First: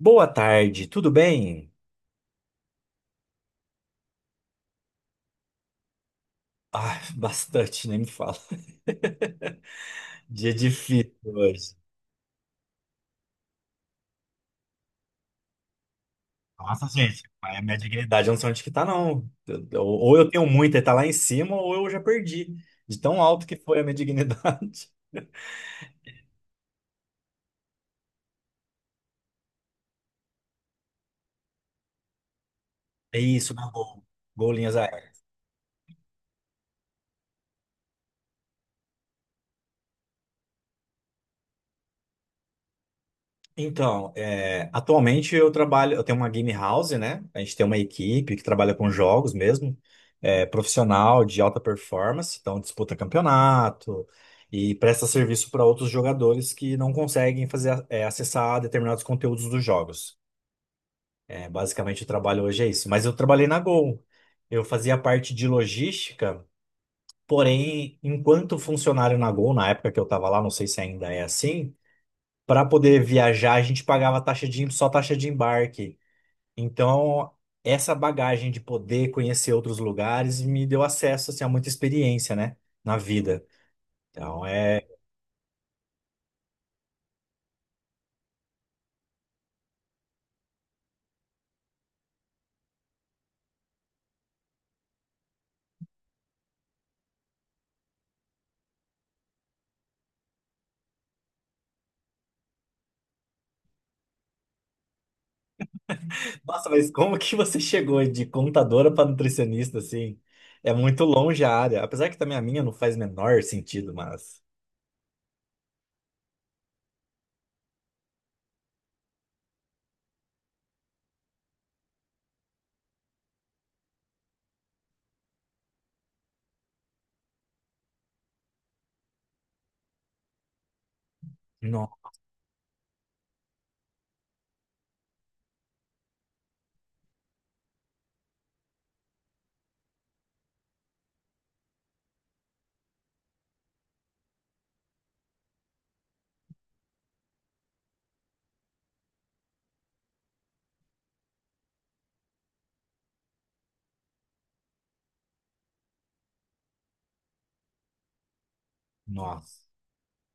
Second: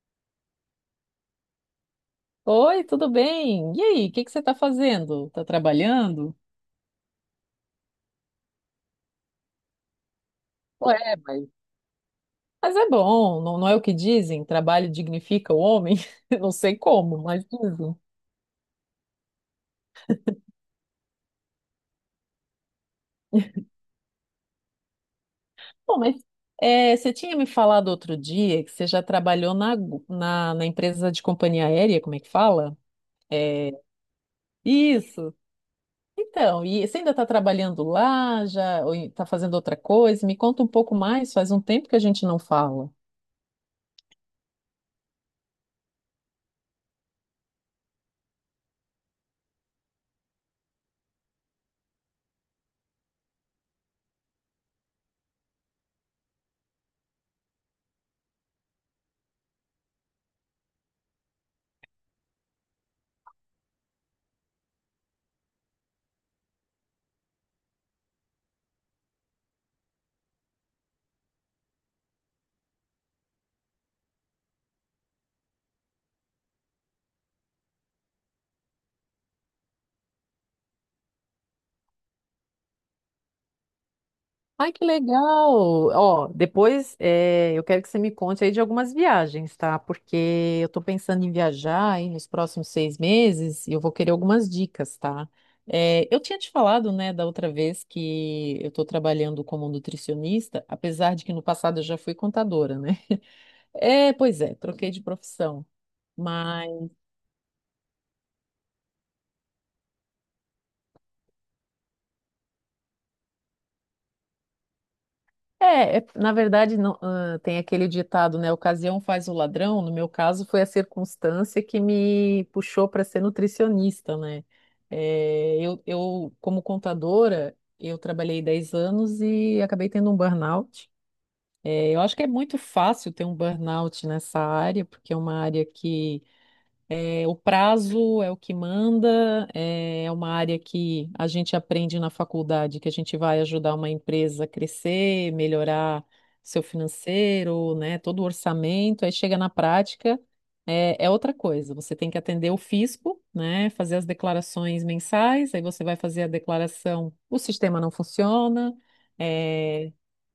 Boa tarde, tudo bem? Oi, tudo bem? E aí, o que que você está fazendo? Está trabalhando? Ah, bastante, nem me fala. Dia Ué, difícil mas hoje. Mas é bom, não, não é o que dizem? Trabalho dignifica o homem? Eu não sei Nossa, como, gente, mas é a minha dizem. dignidade eu não sei onde que tá, não. Ou eu tenho muita e tá lá em cima, ou eu já perdi. De tão alto que foi a minha dignidade. Bom, mas você tinha me falado outro dia que você já trabalhou na na empresa de companhia aérea, como é que fala? É isso, na É, Gol. Golinhas aéreas. isso. Então, e você ainda está trabalhando lá, já, ou está fazendo outra coisa? Me conta um pouco mais, faz um tempo que a gente não fala. Então, atualmente eu trabalho, eu tenho uma game house, né? A gente tem uma equipe que trabalha com jogos mesmo, profissional de alta performance, então disputa campeonato e presta serviço para outros jogadores que não conseguem fazer, acessar determinados conteúdos dos jogos. É, basicamente o trabalho hoje é isso. Mas eu trabalhei na Gol. Eu fazia parte de logística, porém, enquanto funcionário na Gol, na época que eu estava lá, não sei se ainda é assim. Para poder viajar, a gente pagava só taxa de embarque. Então, essa bagagem de poder conhecer outros lugares me deu acesso assim, a muita experiência, né, na vida. Então, Ai, que é. legal! Ó, depois eu quero que você me conte aí de algumas viagens, tá? Porque eu tô pensando em viajar aí nos próximos 6 meses e eu vou querer algumas dicas, tá? Eu tinha te falado, né, da outra vez que eu tô trabalhando como nutricionista, apesar de que no passado eu já fui contadora, né? É, pois é, troquei de profissão. Nossa, mas como que você chegou de contadora para nutricionista assim? É muito longe a área. Apesar que também a minha não faz o menor sentido, mas. Na verdade, não, ah, tem aquele ditado, né? Ocasião faz o ladrão. No meu caso, foi a circunstância que me puxou para ser nutricionista, né? É, eu, como contadora, eu trabalhei 10 anos e acabei tendo um burnout. No- É, eu acho que é muito fácil ter um burnout nessa área, porque é uma área que o prazo é o que manda, é uma área que a gente aprende na faculdade, que a gente vai ajudar uma empresa a crescer, melhorar seu financeiro, né, todo o orçamento, aí chega na prática, é outra coisa. Você tem que atender o fisco, né, fazer as declarações mensais, aí você vai fazer a declaração, o sistema não funciona, Nossa. é,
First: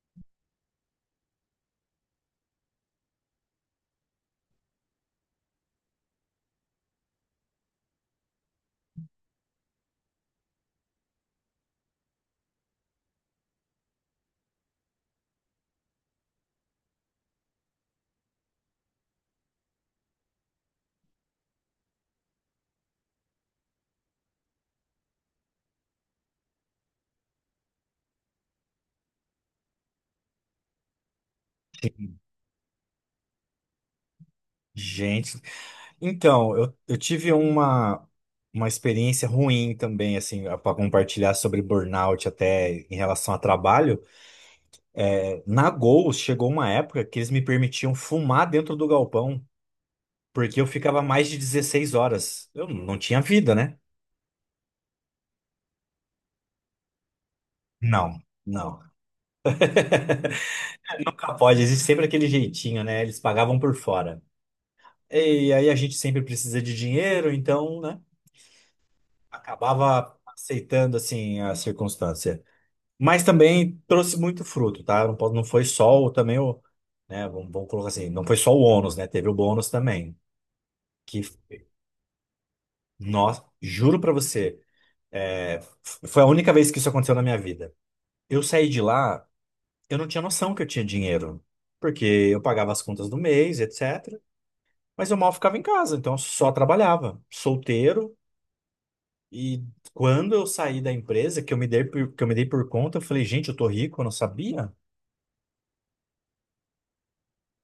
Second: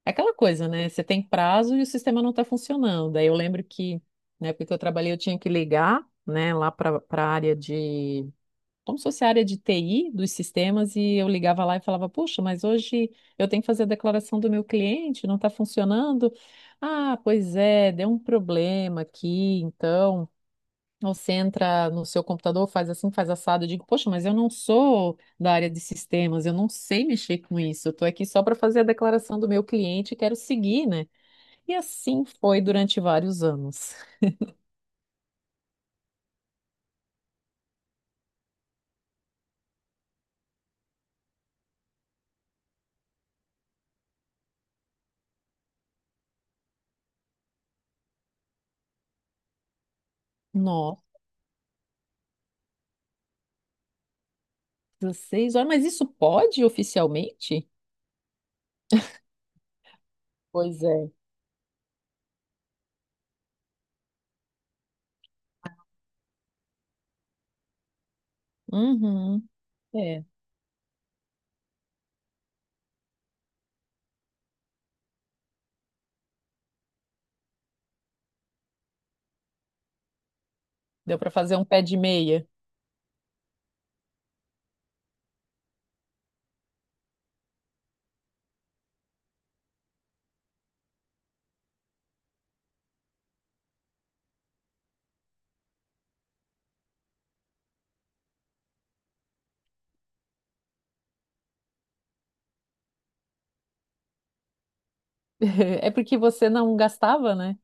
é aquela coisa, né? Você tem prazo e o sistema não está funcionando. Aí eu lembro que na época que eu trabalhei, eu tinha que ligar, né, lá para a área de. Como se fosse a área de TI dos sistemas, e eu ligava lá e falava: Puxa, mas hoje eu tenho que fazer a declaração do meu cliente, não está funcionando. Ah, pois é, deu um problema aqui, então. Você entra no seu computador, faz assim, faz assado. Eu digo, poxa, mas eu não sou da área de sistemas, eu não sei mexer com isso. Eu estou aqui só para fazer a declaração do meu cliente e quero seguir, né? E assim foi durante vários anos. Gente, então, eu tive uma experiência ruim também, assim, para compartilhar sobre burnout até em relação a trabalho. É, na Gol, chegou uma época que eles me permitiam fumar dentro do galpão, porque eu ficava Nossa, mais de 16 horas. Eu não tinha vida, né? 6 horas, mas isso pode oficialmente? Não, não. Pois é. Nunca pode, existe sempre aquele jeitinho, né? Eles pagavam por fora. E aí a gente sempre precisa de dinheiro, então, né? Uhum, Acabava é. aceitando, assim, a circunstância. Mas também trouxe muito fruto, tá? Não, não foi só o, também o, né? Vamos colocar assim, não foi só o ônus, né? Teve o bônus também. Deu Que, para fazer um pé de meia. nossa, juro pra você, é, foi a única vez que isso aconteceu na minha vida. Eu saí de lá, eu não tinha noção que eu tinha dinheiro, porque eu pagava as contas do mês, etc. Mas eu mal ficava em casa, então eu só trabalhava, solteiro. E quando eu saí da empresa, que eu me dei por conta, eu falei, gente, eu tô rico, eu não sabia. É porque você não gastava, né?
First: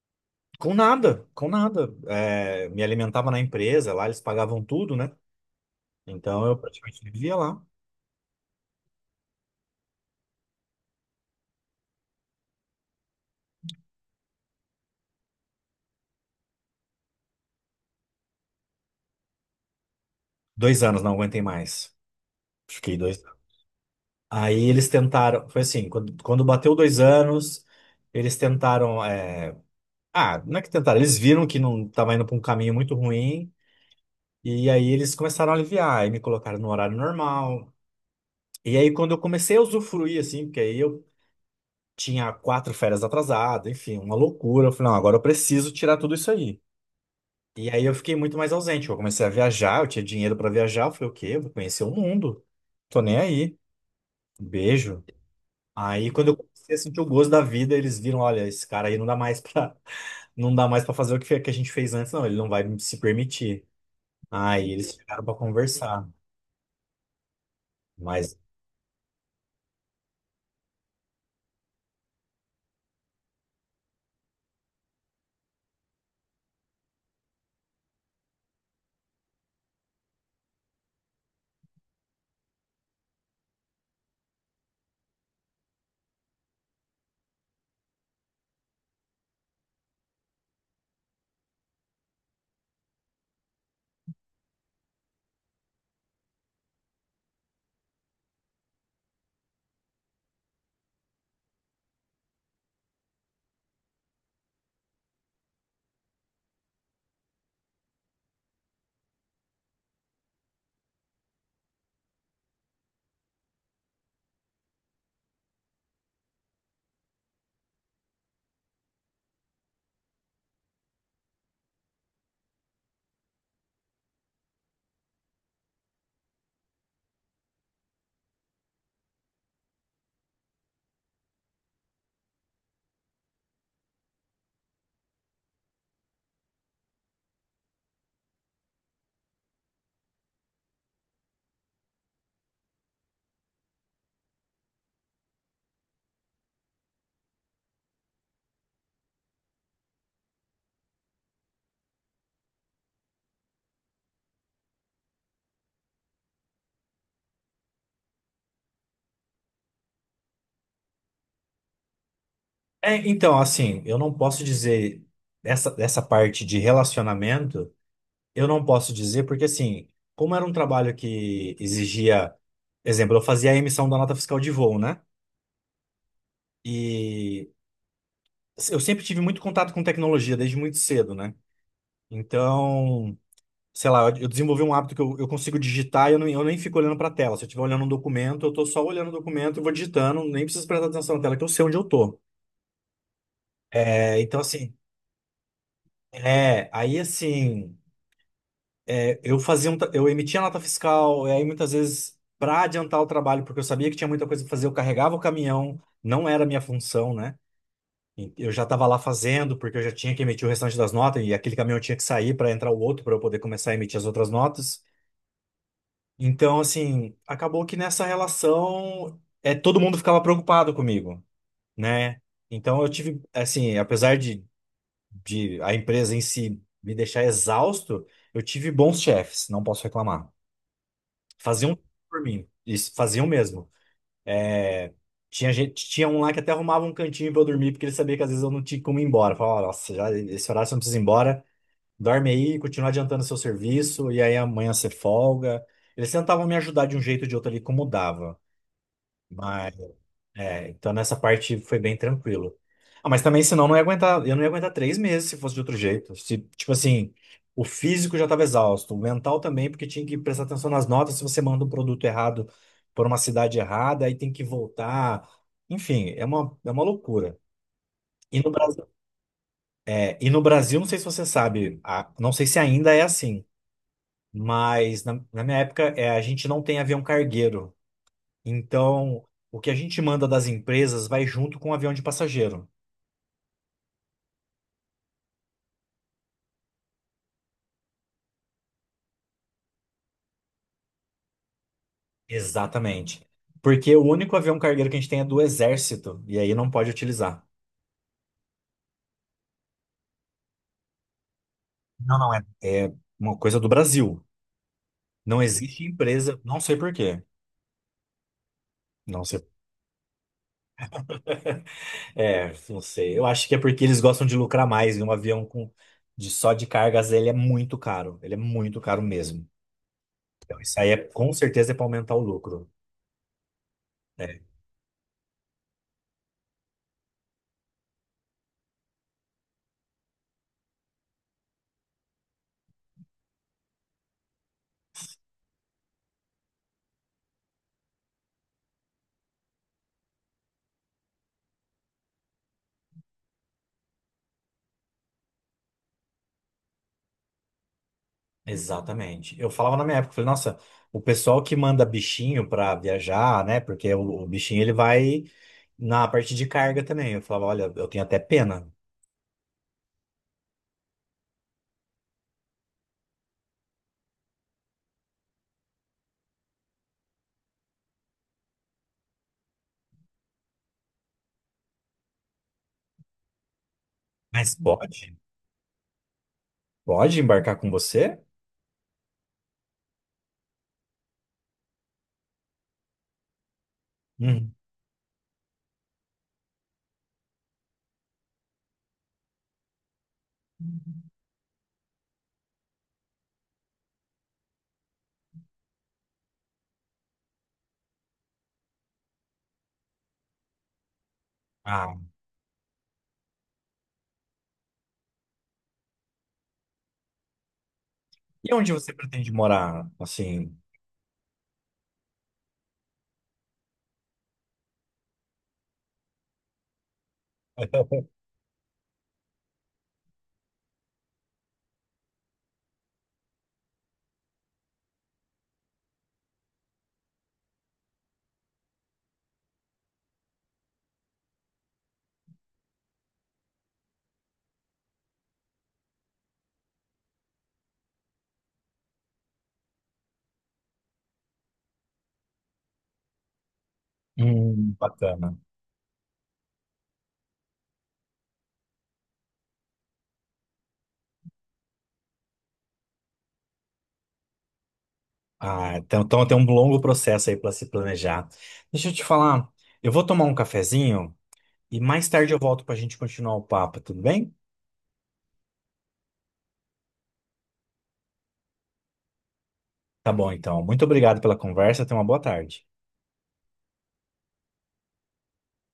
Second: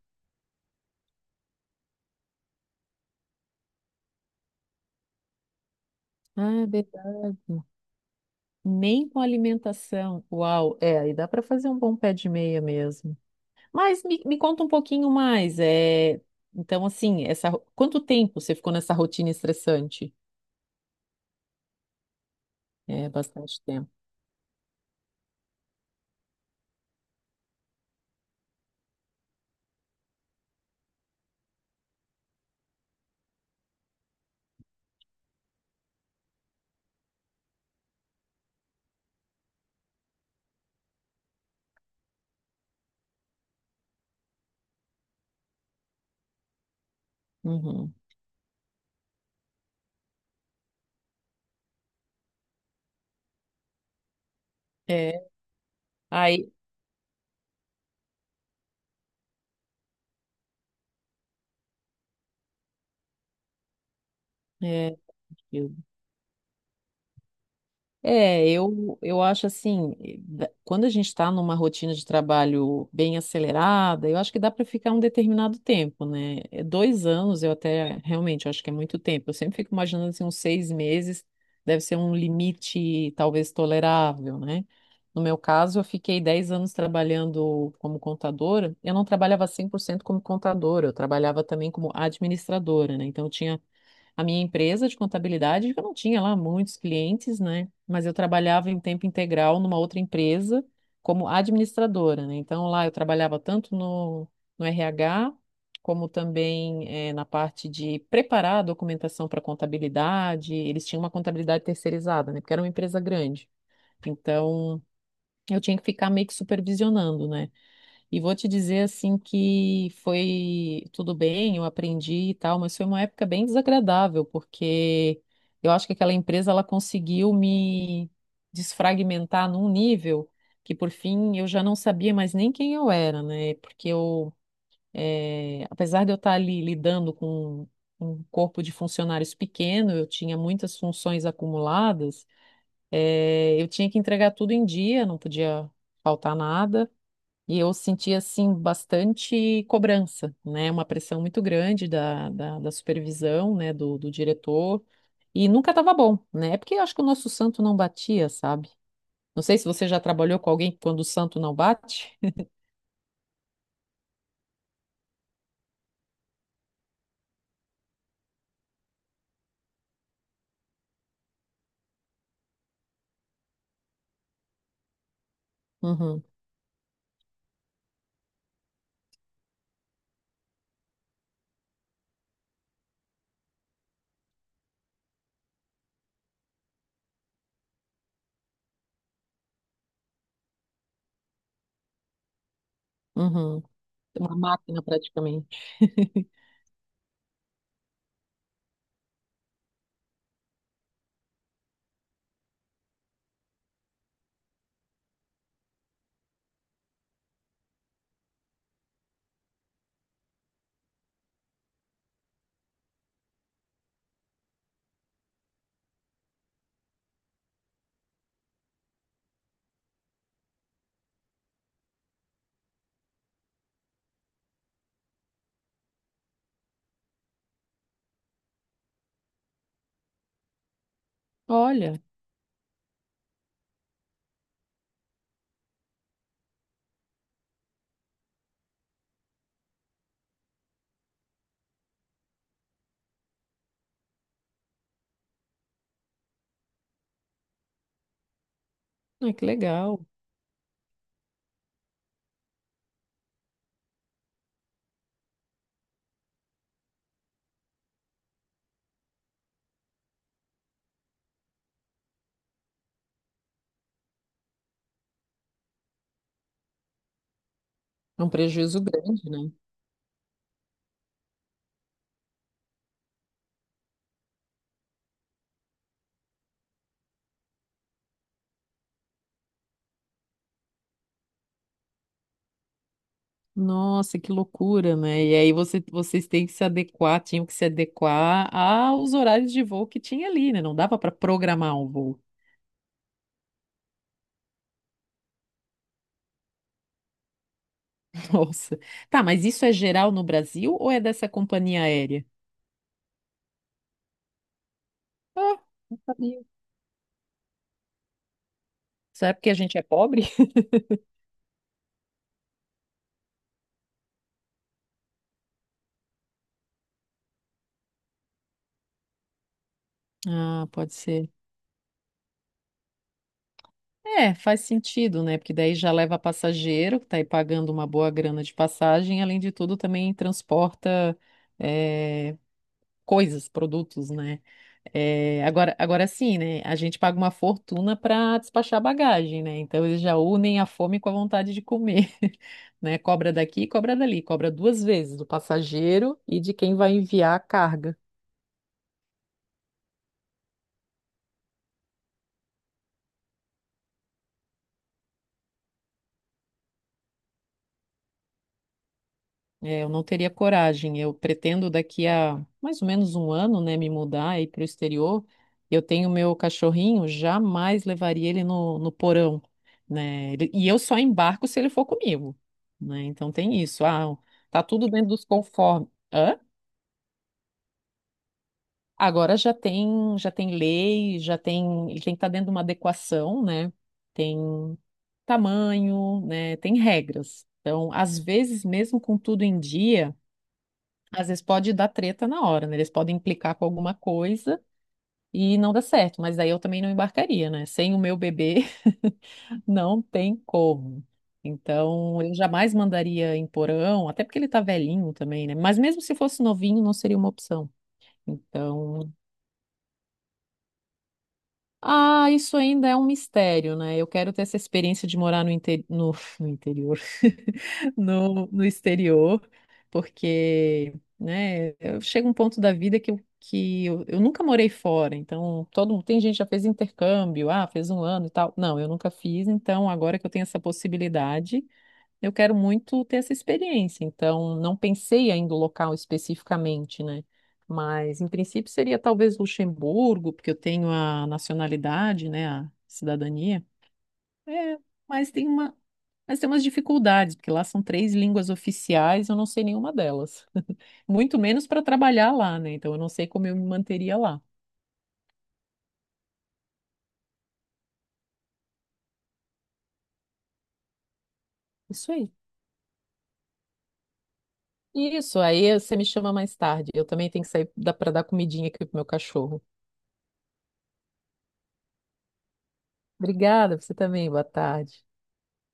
Com nada, com nada. É, me alimentava na empresa, lá eles pagavam tudo, né? Então Ah, eu é praticamente vivia verdade. lá. Nem com alimentação. Uau, é, aí dá para fazer um bom pé de meia mesmo. Mas me conta um pouquinho mais. Então, assim, quanto tempo você ficou nessa rotina estressante? 2 anos, não aguentei mais. Fiquei É 2 anos. bastante tempo. Aí eles tentaram, foi assim, quando bateu 2 anos, eles tentaram. Não é que tentaram, eles viram que não estava indo para um caminho muito ruim, e aí eles começaram a aliviar, aí me colocaram no horário normal. E aí quando eu comecei a usufruir, assim, porque aí eu tinha quatro férias atrasadas, enfim, uma loucura. Eu falei, não, agora eu preciso tirar tudo isso aí. E aí eu Uhum. fiquei muito mais ausente. Eu comecei a viajar, eu tinha dinheiro pra viajar. Eu falei, o quê? Eu vou conhecer o mundo. Tô nem aí. Beijo. É. Aí quando eu Aí, comecei a sentir o gosto da vida, eles viram, olha, esse cara aí não dá mais pra, não dá mais para fazer o que que a gente fez antes, não. Ele não vai se permitir. Aí eles é... chegaram pra conversar. Mas É, eu acho assim, quando a gente está numa rotina de trabalho bem acelerada, eu acho que dá para ficar um determinado tempo, né? 2 anos, eu até realmente eu acho que é muito tempo. Eu sempre fico imaginando assim, uns 6 meses deve ser um limite talvez tolerável, né? No meu caso, eu fiquei 10 anos trabalhando como contadora. Eu não trabalhava 100% como contadora, eu trabalhava também como administradora, né? Então, eu tinha a minha empresa de contabilidade, que eu não tinha lá muitos clientes, né? Mas eu trabalhava em tempo integral numa outra empresa como administradora, né? Então lá eu trabalhava tanto no, RH, como também na parte de preparar a documentação para contabilidade. Eles tinham uma contabilidade terceirizada, né? Porque era uma empresa grande. Então eu tinha que ficar meio que supervisionando, né? E vou te dizer assim que foi tudo bem, eu aprendi e tal, mas foi uma época bem desagradável, porque eu acho que aquela empresa ela conseguiu me desfragmentar num nível que por fim eu já não sabia mais nem quem eu era, né? Porque eu, apesar de eu estar ali lidando com um corpo de funcionários pequeno, eu tinha muitas funções acumuladas, eu tinha que entregar tudo em dia, não podia faltar nada. E eu senti, assim, bastante cobrança, né? Uma pressão muito grande da da supervisão, né? Do diretor. E nunca estava bom, né? É porque eu acho que o nosso santo não batia, sabe? Não sei se você já trabalhou com alguém que quando o santo não bate. é, então, assim, eu não posso dizer essa parte de relacionamento, eu não posso dizer porque assim, como era um trabalho que exigia, exemplo, eu fazia a emissão da nota fiscal de voo, né? Uhum, E eu sempre tive muito contato com tecnologia, desde muito cedo, né? Então, sei lá, eu desenvolvi um hábito que eu, consigo digitar e eu, não, eu nem fico olhando para a tela. Se eu estiver olhando um documento, eu tô só olhando o documento e vou digitando, nem preciso prestar atenção na tela, que eu sei onde eu tô. uhum. É, Uma então, assim, máquina praticamente. Aí assim, eu fazia eu emitia nota fiscal, e aí muitas vezes, para adiantar o trabalho, porque eu sabia que tinha muita coisa para fazer, eu carregava o caminhão, não era a minha função, né? Eu já estava lá fazendo, porque eu já tinha que emitir o restante das notas, e aquele caminhão tinha que sair para entrar o outro para eu poder começar a emitir as outras notas. Então, assim, acabou que nessa relação todo mundo ficava preocupado comigo, né? Então eu tive, assim, apesar de a empresa em si me deixar exausto, eu tive bons chefes, não posso reclamar. Faziam Olha, por mim, isso, faziam mesmo. É, tinha gente, tinha um lá que até arrumava um cantinho pra eu dormir, porque ele sabia que às vezes eu não tinha como ir embora. Falava, "Ah, nossa, já, esse horário você não precisa ir embora, dorme aí, continua adiantando seu serviço, e aí amanhã você folga." Eles tentavam me ajudar de um jeito ou de outro ali, como dava. ai, que Mas legal. é, então nessa parte foi bem tranquilo. Ah, mas também, senão, eu não ia aguentar, eu não ia aguentar 3 meses se fosse de outro jeito. Se, tipo assim, o físico já estava exausto, o mental também, porque tinha que prestar atenção nas notas. Se você manda um produto errado por uma cidade errada, aí tem que voltar. Enfim, é uma loucura. É um E no prejuízo Brasil, grande, né? Não sei se você sabe, não sei se ainda é assim, mas na minha época, a gente não tem avião cargueiro. Então, o que a gente manda das empresas vai junto com o avião de passageiro. Nossa, que loucura, né? E aí você, vocês têm que se adequar, tinham que se adequar aos horários de voo que tinha ali, né? Não dava para programar um voo. Exatamente. Porque o único avião cargueiro que a gente tem é do Exército, e aí não pode utilizar. Nossa. Tá, mas isso é geral no Brasil ou é dessa companhia Não, aérea? não é. É uma coisa do Brasil. Não Ah, existe não empresa, sabia. não sei por quê. Não Será sei. porque a gente é pobre? É, não sei. Eu acho que é porque eles gostam de lucrar mais, e um avião com de só de cargas, ele é muito caro. Ele é muito caro mesmo. Então, Ah, isso aí pode é, ser. com certeza é para aumentar o lucro. É, É, faz sentido, né? Porque daí já leva passageiro, que tá aí pagando uma boa grana de passagem, além de tudo também transporta eh, coisas, produtos, né? É, agora, agora sim, né? A gente paga uma fortuna para despachar bagagem, né? Então eles já unem a fome com a vontade de comer, né? Cobra daqui, cobra dali, cobra duas vezes do passageiro e de quem vai enviar a carga. exatamente. Eu falava na minha época, eu falei, nossa, o pessoal que manda bichinho para viajar, né? Porque o bichinho ele vai na parte de carga também. Eu falava, olha, eu tenho até pena. É, eu não teria coragem. Eu pretendo daqui a mais ou menos um ano, né, me mudar e ir para o exterior. Eu tenho meu cachorrinho, jamais levaria ele no, porão, né? E eu só embarco se ele for comigo, né? Então tem isso. Ah, Mas tá tudo dentro pode? dos conformes. Hã? Pode embarcar com você? Agora já tem lei, ele tem que estar dentro de uma adequação, né? Tem Hum. tamanho, né? Tem regras. Então, às vezes, mesmo com tudo em dia às vezes pode dar treta na hora, né? Eles podem implicar com alguma coisa e não dá certo, mas aí eu também não embarcaria, né? Sem o meu bebê, não tem como. Ah, Então, eu jamais mandaria em porão, até porque ele tá velhinho também, né? Mas mesmo se fosse novinho, não seria uma opção. e onde você Então, pretende morar? Assim, ah, isso ainda é um mistério, né? Eu quero ter essa experiência de morar no, no interior, no exterior, porque, né, eu chego a um ponto da vida que eu nunca morei fora, então todo mundo, tem gente que já fez intercâmbio, ah, fez um ano e tal. Não, eu nunca fiz, então agora que eu tenho essa possibilidade, eu quero muito ter essa experiência, então não pensei ainda o local especificamente, né? Mas em princípio seria talvez Luxemburgo, porque eu tenho a nacionalidade, né, a cidadania. É, mas bacana. tem uma, mas tem umas dificuldades, porque lá são três línguas oficiais, eu não sei nenhuma delas. Muito menos para trabalhar lá, né? Então eu não sei como eu me manteria lá. Ah, então tem um longo processo aí para se planejar. Deixa eu te falar, eu vou tomar um cafezinho e mais Isso aí. tarde eu volto para a gente continuar o papo, tudo bem? Isso, aí você me chama mais tarde. Eu também tenho que sair para dar comidinha aqui pro meu cachorro. Tá bom, então. Muito obrigado pela conversa. Tenha uma boa tarde. Obrigada, você também. Boa tarde.